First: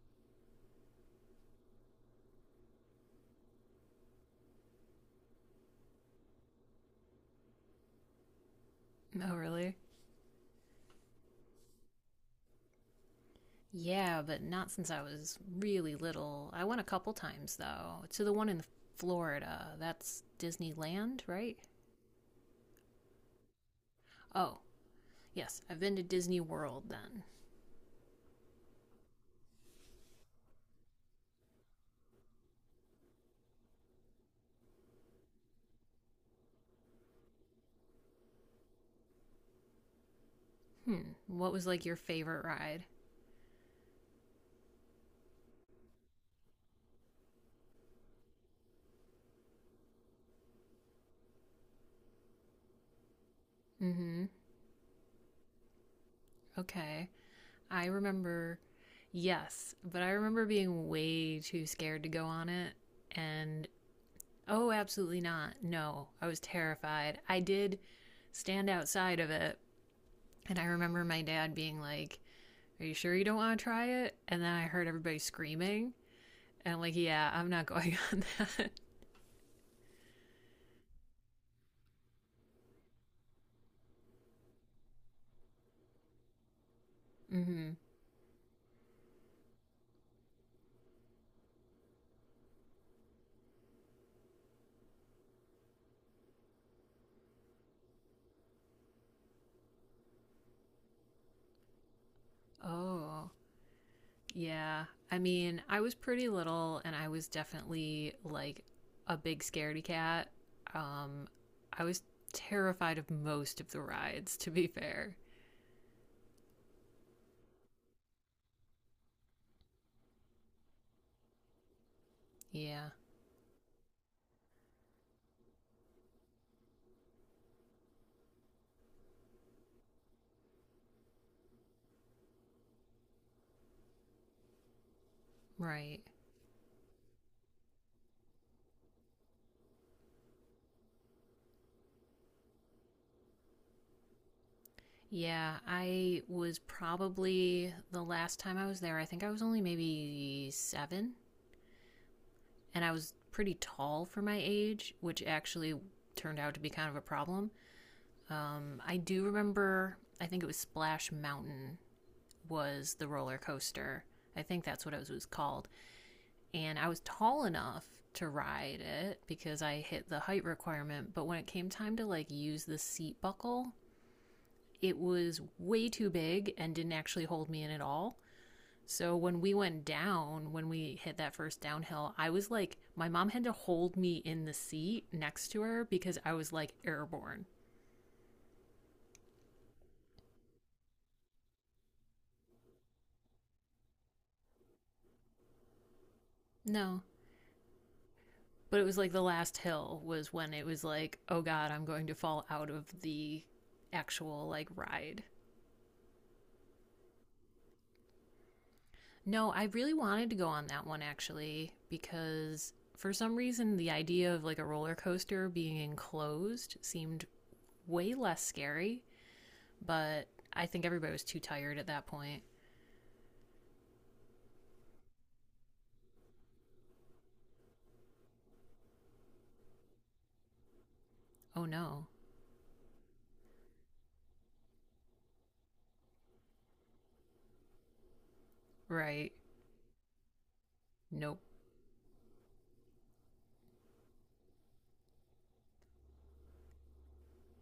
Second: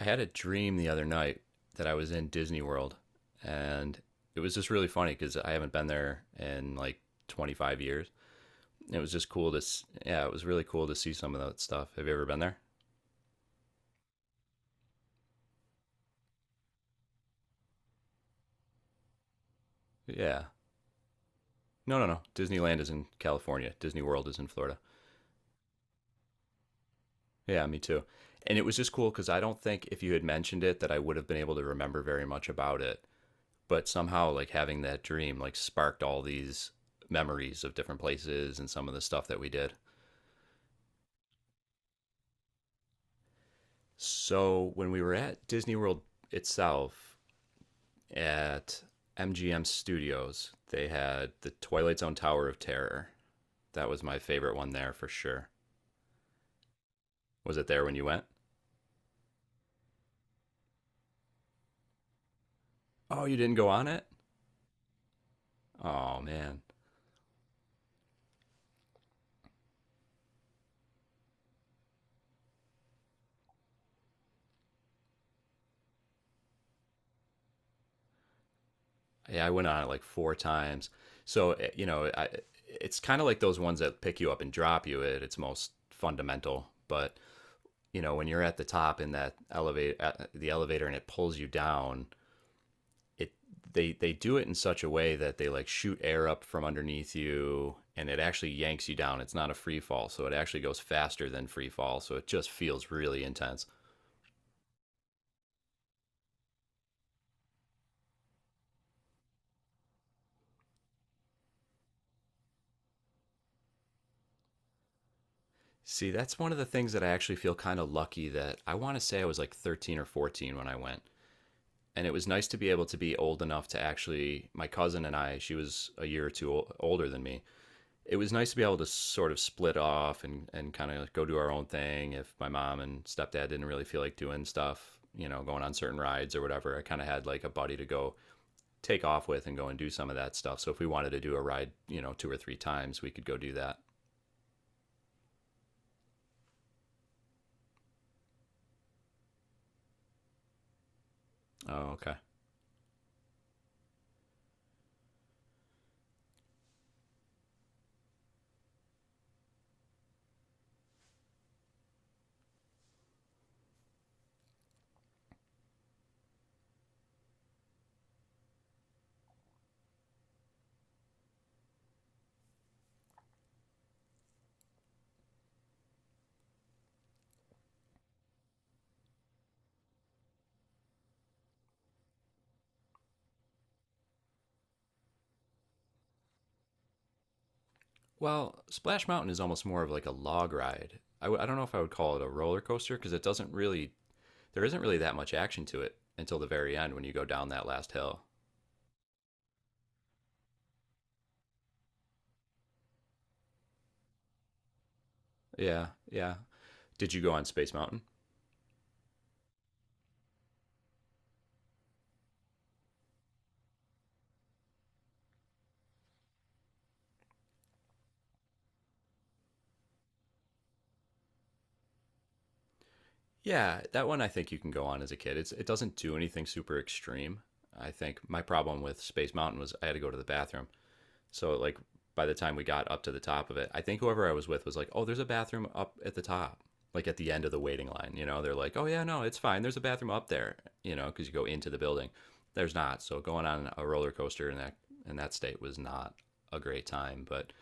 I had a dream the other night that I was in Disney World, and it was just really funny because I haven't been there in like 25 years. It was just Oh, cool really? yeah, it was really cool to see some of that stuff. Have you ever been there? Yeah, but not since I was really little. I went a couple times, though, to the one in Florida. That's Yeah. Disneyland, right? No, no, no. Disneyland is in California. Disney World is in Oh, Florida. yes, I've been to Disney World then. Yeah, me too. And it was just cool because I don't think if you had mentioned it that I would have been able to remember very much about it. But somehow, like having that dream, like sparked all these memories of different places and some of the stuff that we did. Hmm, what was like your favorite ride? So when we were at Disney World itself at MGM Studios, they had the Twilight Zone Tower of Terror. That Mm was my hmm, favorite one there for sure. okay. Was it there I when you went? remember, yes, but I remember being way too scared to go on it. Oh, you didn't go And on it? oh, absolutely not. No, Oh I was man. terrified. I did stand outside of it, and I remember my dad being like, are you sure you don't want to try it? And then I heard everybody screaming. And I'm like, yeah, I'm not going on that. Yeah, I went on it like four times. So, eh, it's kind of like those ones that pick you up and drop you at its most fundamental, but Hmm. you know, when you're at the top in that elevator, the elevator and it pulls you down, it they do it in such a way that they like shoot air up from underneath you, and it actually yanks you down. It's not a free fall, so it actually goes faster than free fall, so it just feels really Oh, intense. yeah. I mean, I was pretty little and I was definitely like a big scaredy cat. Um, I was terrified of most of the rides, to be fair. See, that's one of the things that I actually feel kind of lucky that I want to say I was like 13 or 14 when I went. And it was nice to be able Yeah, to be old enough to actually, my cousin and I, she was a year or two older than me. It was nice to be able to sort of split off and kind of go do our own thing. If my mom and stepdad didn't really feel like doing stuff, you know, going on certain right. rides or whatever, I kind of had like a buddy to go take off with and go and do some of that stuff. So if we wanted to do a ride, you know, two or three times, we could go do that. Yeah, I was probably the last time I was there, I think I was only maybe seven, Oh, okay. and I was pretty tall for my age, which actually turned out to be kind of a problem. I do remember, I think it was Splash Mountain was the roller coaster. I think that's what it was called. And I was tall enough to ride it because I hit the height requirement. But when it came time to like use the seat buckle, it was way too big and didn't actually hold me in at all. So when we went down, when we hit that first downhill, I was like, my mom had to hold me in the seat next to her because I was like airborne. Well, Splash Mountain is almost more of like a log ride. I don't know if I would call it a roller coaster because it doesn't really, there isn't really that much action to it until the very end No. when you go down that last hill. But it was like the last hill was when it was like, oh God, I'm going to fall out of the actual like ride. Yeah, yeah. Did you go on Space Mountain? No, I really wanted to go on that one actually because for some reason the idea of like a roller coaster being enclosed seemed way less scary, but I think everybody was too tired at that point. Yeah, that one I think you can go on as a kid. It doesn't do anything super extreme. I think my problem with Space Mountain was I had to go to the bathroom. So Oh like no. by the time we got up to the top of it, I think whoever I was with was like, "Oh, there's a bathroom up at the top." Like at the end of the waiting line, you know, they're like, "Oh yeah, no, Right. it's fine. There's a bathroom up there," you know, because you Nope. go into the building. There's not. So going on a roller coaster in that state was not a great time. But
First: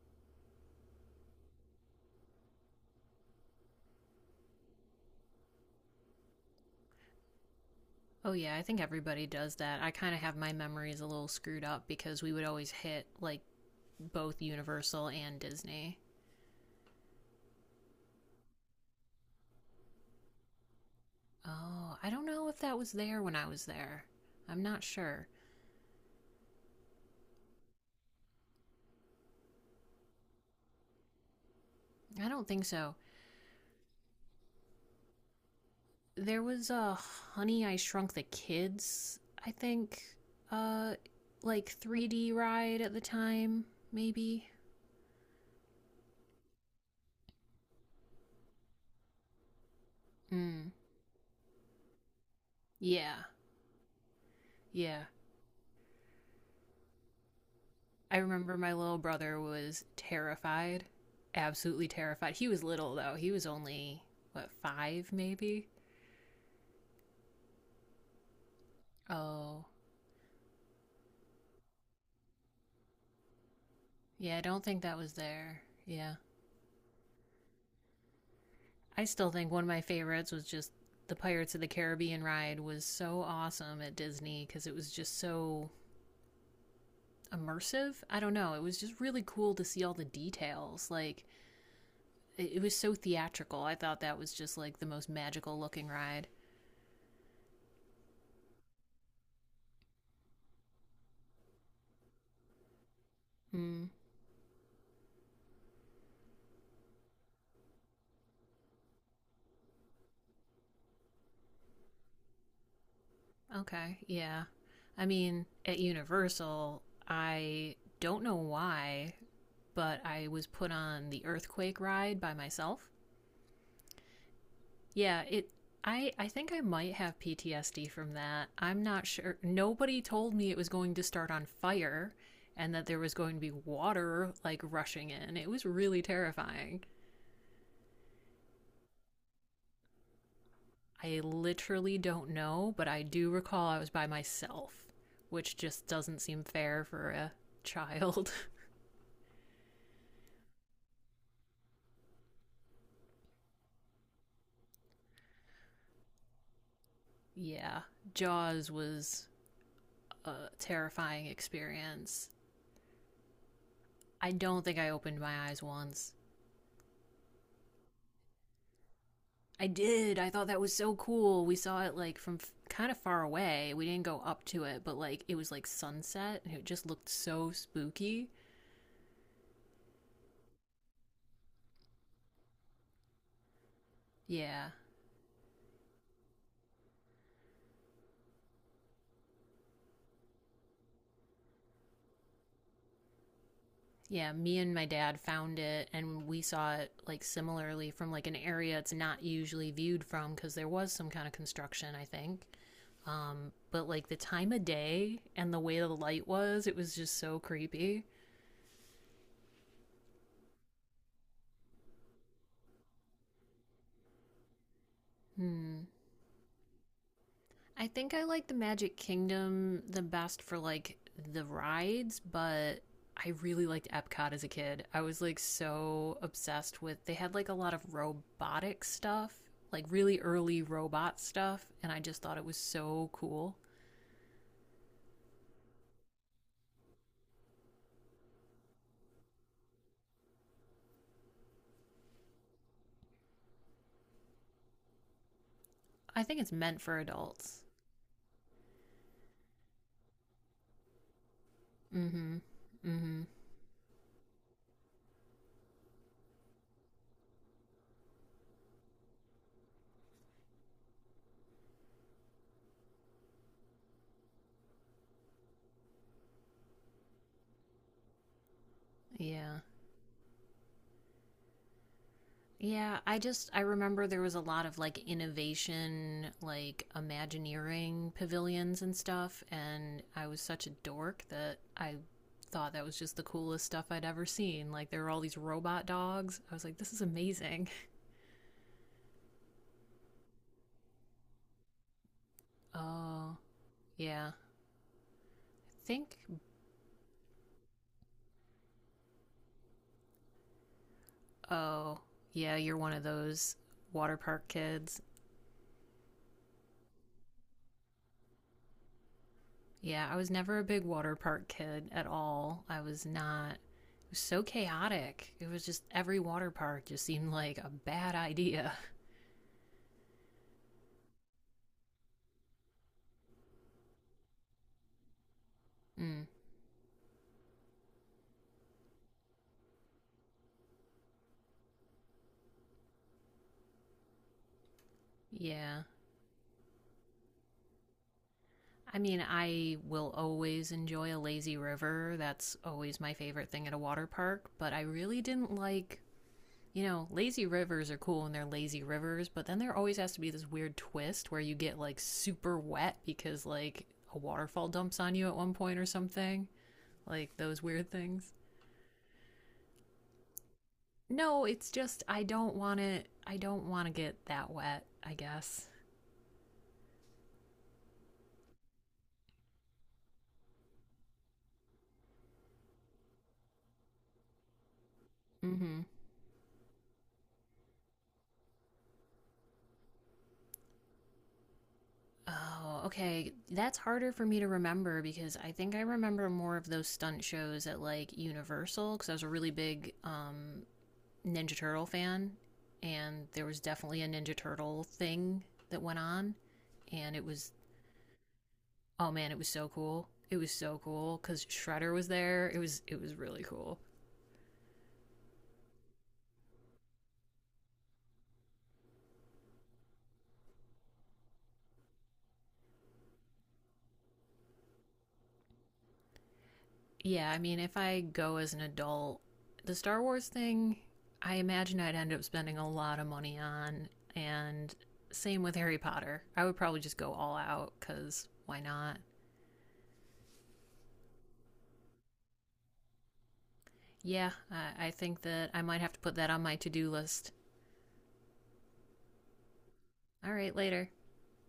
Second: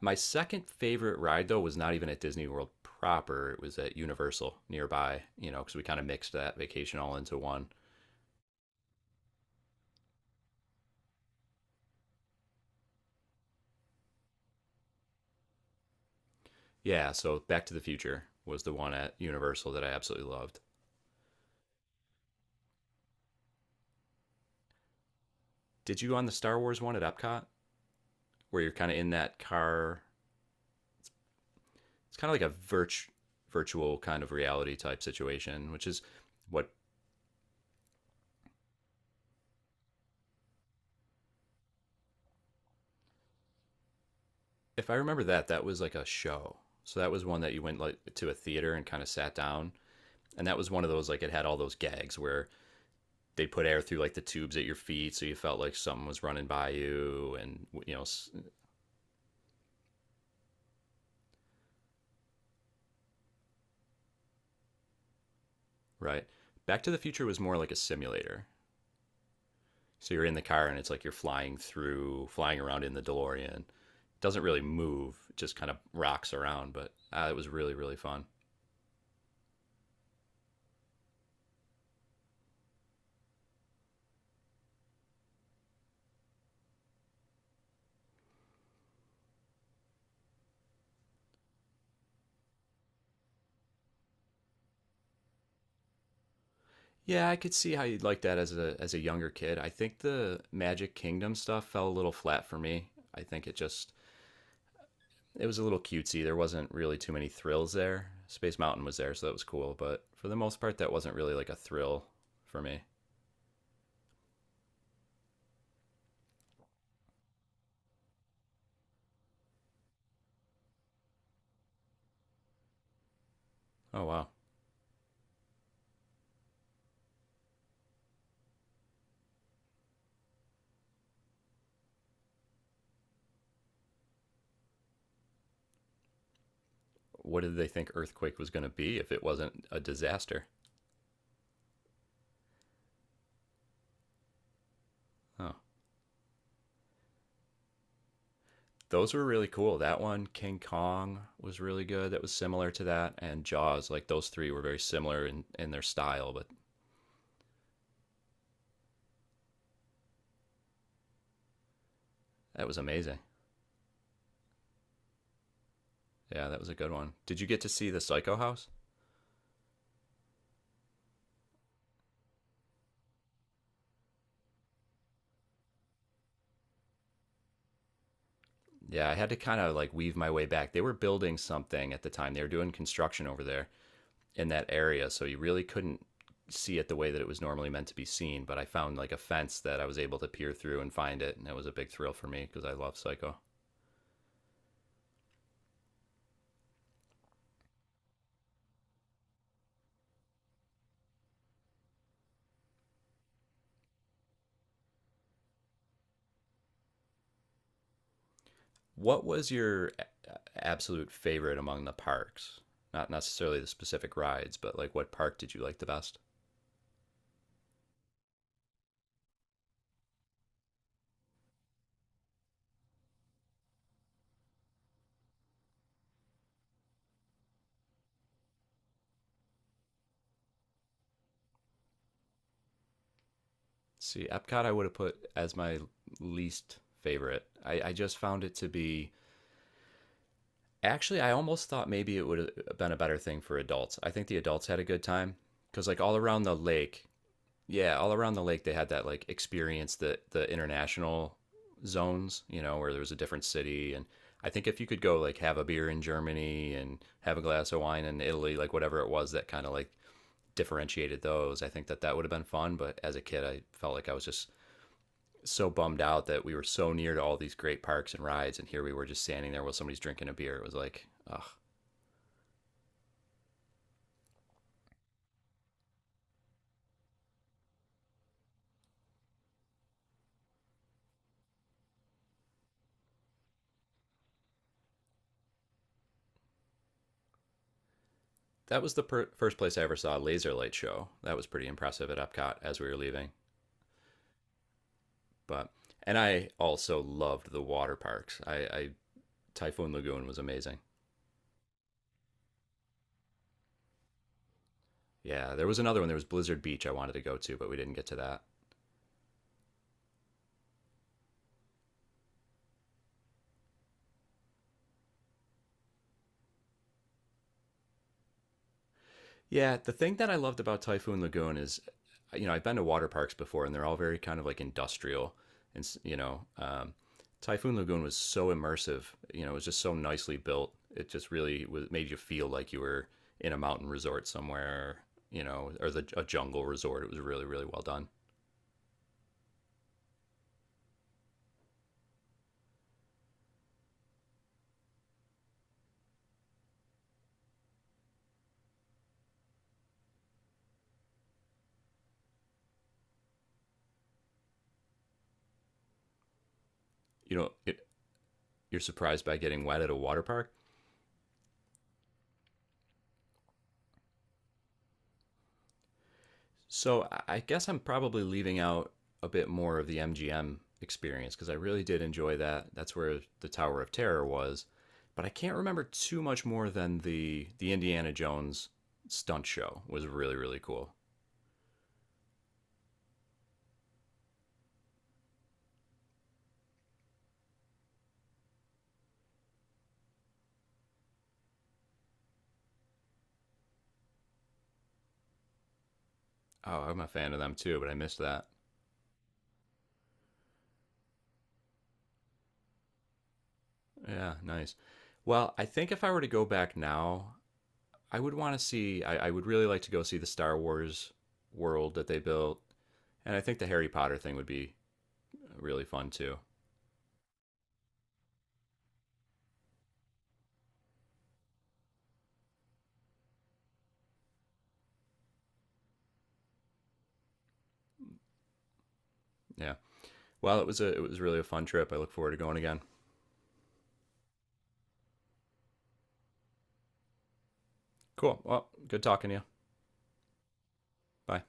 my second favorite ride though was not even at Disney World proper. It was at Universal nearby, you know, because we kind of mixed that vacation all into one. Oh, yeah, I think everybody does that. I kind of have my memories a little screwed up because we would always hit, like, both Universal and Disney. Yeah, so Back to the Future was the one at Universal that I absolutely loved. Oh, I don't know if that was there when I was there. I'm not sure. Did you on the Star Wars one at Epcot, where you're kind of in that car? It's I kind of don't like a think so. virt- virtual kind of reality type situation, which is There what. was a Honey I Shrunk the Kids, I think, uh, like 3D ride at the time, maybe. If I remember that, that was like a show. So that was one that you went like to a theater and kind of sat down, and that was Mm. one of those like it had all those gags where Yeah. they put air through like the tubes at your Yeah. feet so you felt like something was running by you, and you know, I remember my little brother was terrified, absolutely terrified. He was little though. He was only what, five maybe. right. Back to the Future was more like a simulator, Oh so you're in the car, and it's like you're flying around in the DeLorean. It yeah, I doesn't really don't think that was move, it just there. kind of Yeah, rocks around, but it was really, really fun. I still think one of my favorites was just the Pirates of the Caribbean ride was so awesome at Disney because it was just so immersive. I don't know. It was just really cool to see all the details. Like it, was so theatrical. I thought that was just like the most magical looking ride. Yeah, I could see how you'd like that as a younger kid. I think the Magic Kingdom stuff fell a little flat for me. I think it Mm. just It was a little cutesy. There wasn't really too many thrills there. Space Mountain was there, so that was cool, but for the most part, that wasn't really like a thrill for me. Okay. Yeah. I mean, at Universal, I don't know why, but I was put on the earthquake ride by myself. Oh wow, Yeah, it I think I might have PTSD from that. I'm not sure. Nobody told me it was going to start on fire and that there was going to be water like rushing in. It was really terrifying. what did they think Earthquake was going to be if it wasn't a disaster? I literally don't know, but I do recall I was by myself, Oh, which just doesn't seem fair for a child. those were really cool. That one, King Kong, was really good. That was similar to that, and Jaws. Like those three were very similar in their style, but Yeah, Jaws was a terrifying experience. that was amazing. I don't think I opened my eyes once. Yeah, that was a good one. Did you get to see the Psycho House? I did. I thought that was so cool. We saw it like from kind of far away. We didn't go up to it, but like it was like sunset and it just looked so spooky. Yeah, I had to kind of like weave my way back. They were building something at the time. They were doing construction over there, in that Yeah. area, so you really couldn't see it the way that it was normally meant to be seen. But I found like a fence that I was able to peer through and find it, and it was a big thrill for me because I love Psycho. Yeah, me and my dad found it and we saw it like similarly from like an area it's not usually viewed from cuz there was some kind of construction, I think. But like the time of day and the way the light was, it was just so creepy. What was your absolute favorite among the parks? Not necessarily the specific rides, but like what park did you like Hmm. the best? I think I like the Magic Kingdom the best for like the rides, but I really liked Epcot as a kid. I was like so obsessed with they had like a lot of robotic stuff, like really early robot stuff, and I just thought it was so cool. See, Epcot I would have put as my least favorite. I just found it to be, actually I almost thought maybe it would have been a better thing for adults. I think the adults had a good time because like all I think around it's the meant for lake, adults. yeah, all around the lake they had that like experience, the international Mm-hmm. zones, you know, where there was a Mm-hmm. different city. And I think if you could go like have a beer in Germany and have a glass of wine in Italy, like whatever it was that kind of like differentiated those, I think that that would have been fun, but as a kid I felt like I was just so bummed out that we were so near to all these great parks and rides and here we were just standing Yeah. there while somebody's drinking a beer. It was like, ugh. Yeah, I just I remember there was a lot of like innovation, like Imagineering pavilions and stuff, and I was such a dork that I thought that was just the coolest stuff I'd ever seen. Like there were all these robot dogs. I was like, this is amazing. That was the first place I ever saw a laser light show. That was pretty impressive at Epcot as we were leaving. Oh, yeah. But I and think I also loved the water parks. I Typhoon Lagoon was amazing. oh, yeah, you're one of those water park kids. Yeah, there was another one. There was Blizzard Beach I wanted to go to, but we didn't get to that. Yeah, I was never a big water park kid at all. I was not. It was so chaotic. It was just every water park just seemed like a bad idea. Yeah, the thing that I loved about Typhoon Lagoon is, you know, I've been to water parks before, and they're all very kind of like industrial, and Mm, Typhoon Lagoon was so immersive. You know, it was just so nicely built. It just really was, made you feel like you were in a mountain resort somewhere, you know, yeah. or a jungle resort. It was really, really well done. I mean, I will always enjoy a lazy river. That's always my favorite thing at a water park, but I really didn't like. You know, lazy rivers are cool when they're lazy rivers, but then there always has to be this weird twist where you get like super wet because like a waterfall dumps on you at one point or something. Like You know, those weird things. you're surprised by getting wet at a water park. No, it's just I don't want to. I don't want to get that wet. I guess. So I guess I'm probably leaving out a bit more of the MGM experience because I really did enjoy that. That's where the Tower of Terror was, but I can't Mm-hmm. remember too much more than the Indiana Jones stunt show was really, really cool. Oh, okay. That's harder for me to remember because I think I remember more of those stunt shows at like Universal because I was a really big Ninja Turtle fan, and there was definitely a Ninja Turtle thing that went on, Oh, I'm a and it fan of was them too, but I missed that. oh man, it was so cool. It was so cool because Shredder was there. It was really cool. Yeah, nice. Well, I think if I were to go back now, I would want to see. I would really like to go see the Star Wars world that they built, and I think the Harry Potter thing would be really fun too. Yeah, I mean, if I go as an adult, the Star Wars thing, I imagine I'd end up spending a lot of money on. And same with Harry Potter. I would probably just go all out because why not? Yeah. Well, it was really a fun trip. I look forward to going again. Yeah, I think that I might have to put that on my to do list. Cool. Well, good talking to you. All right, later. Bye.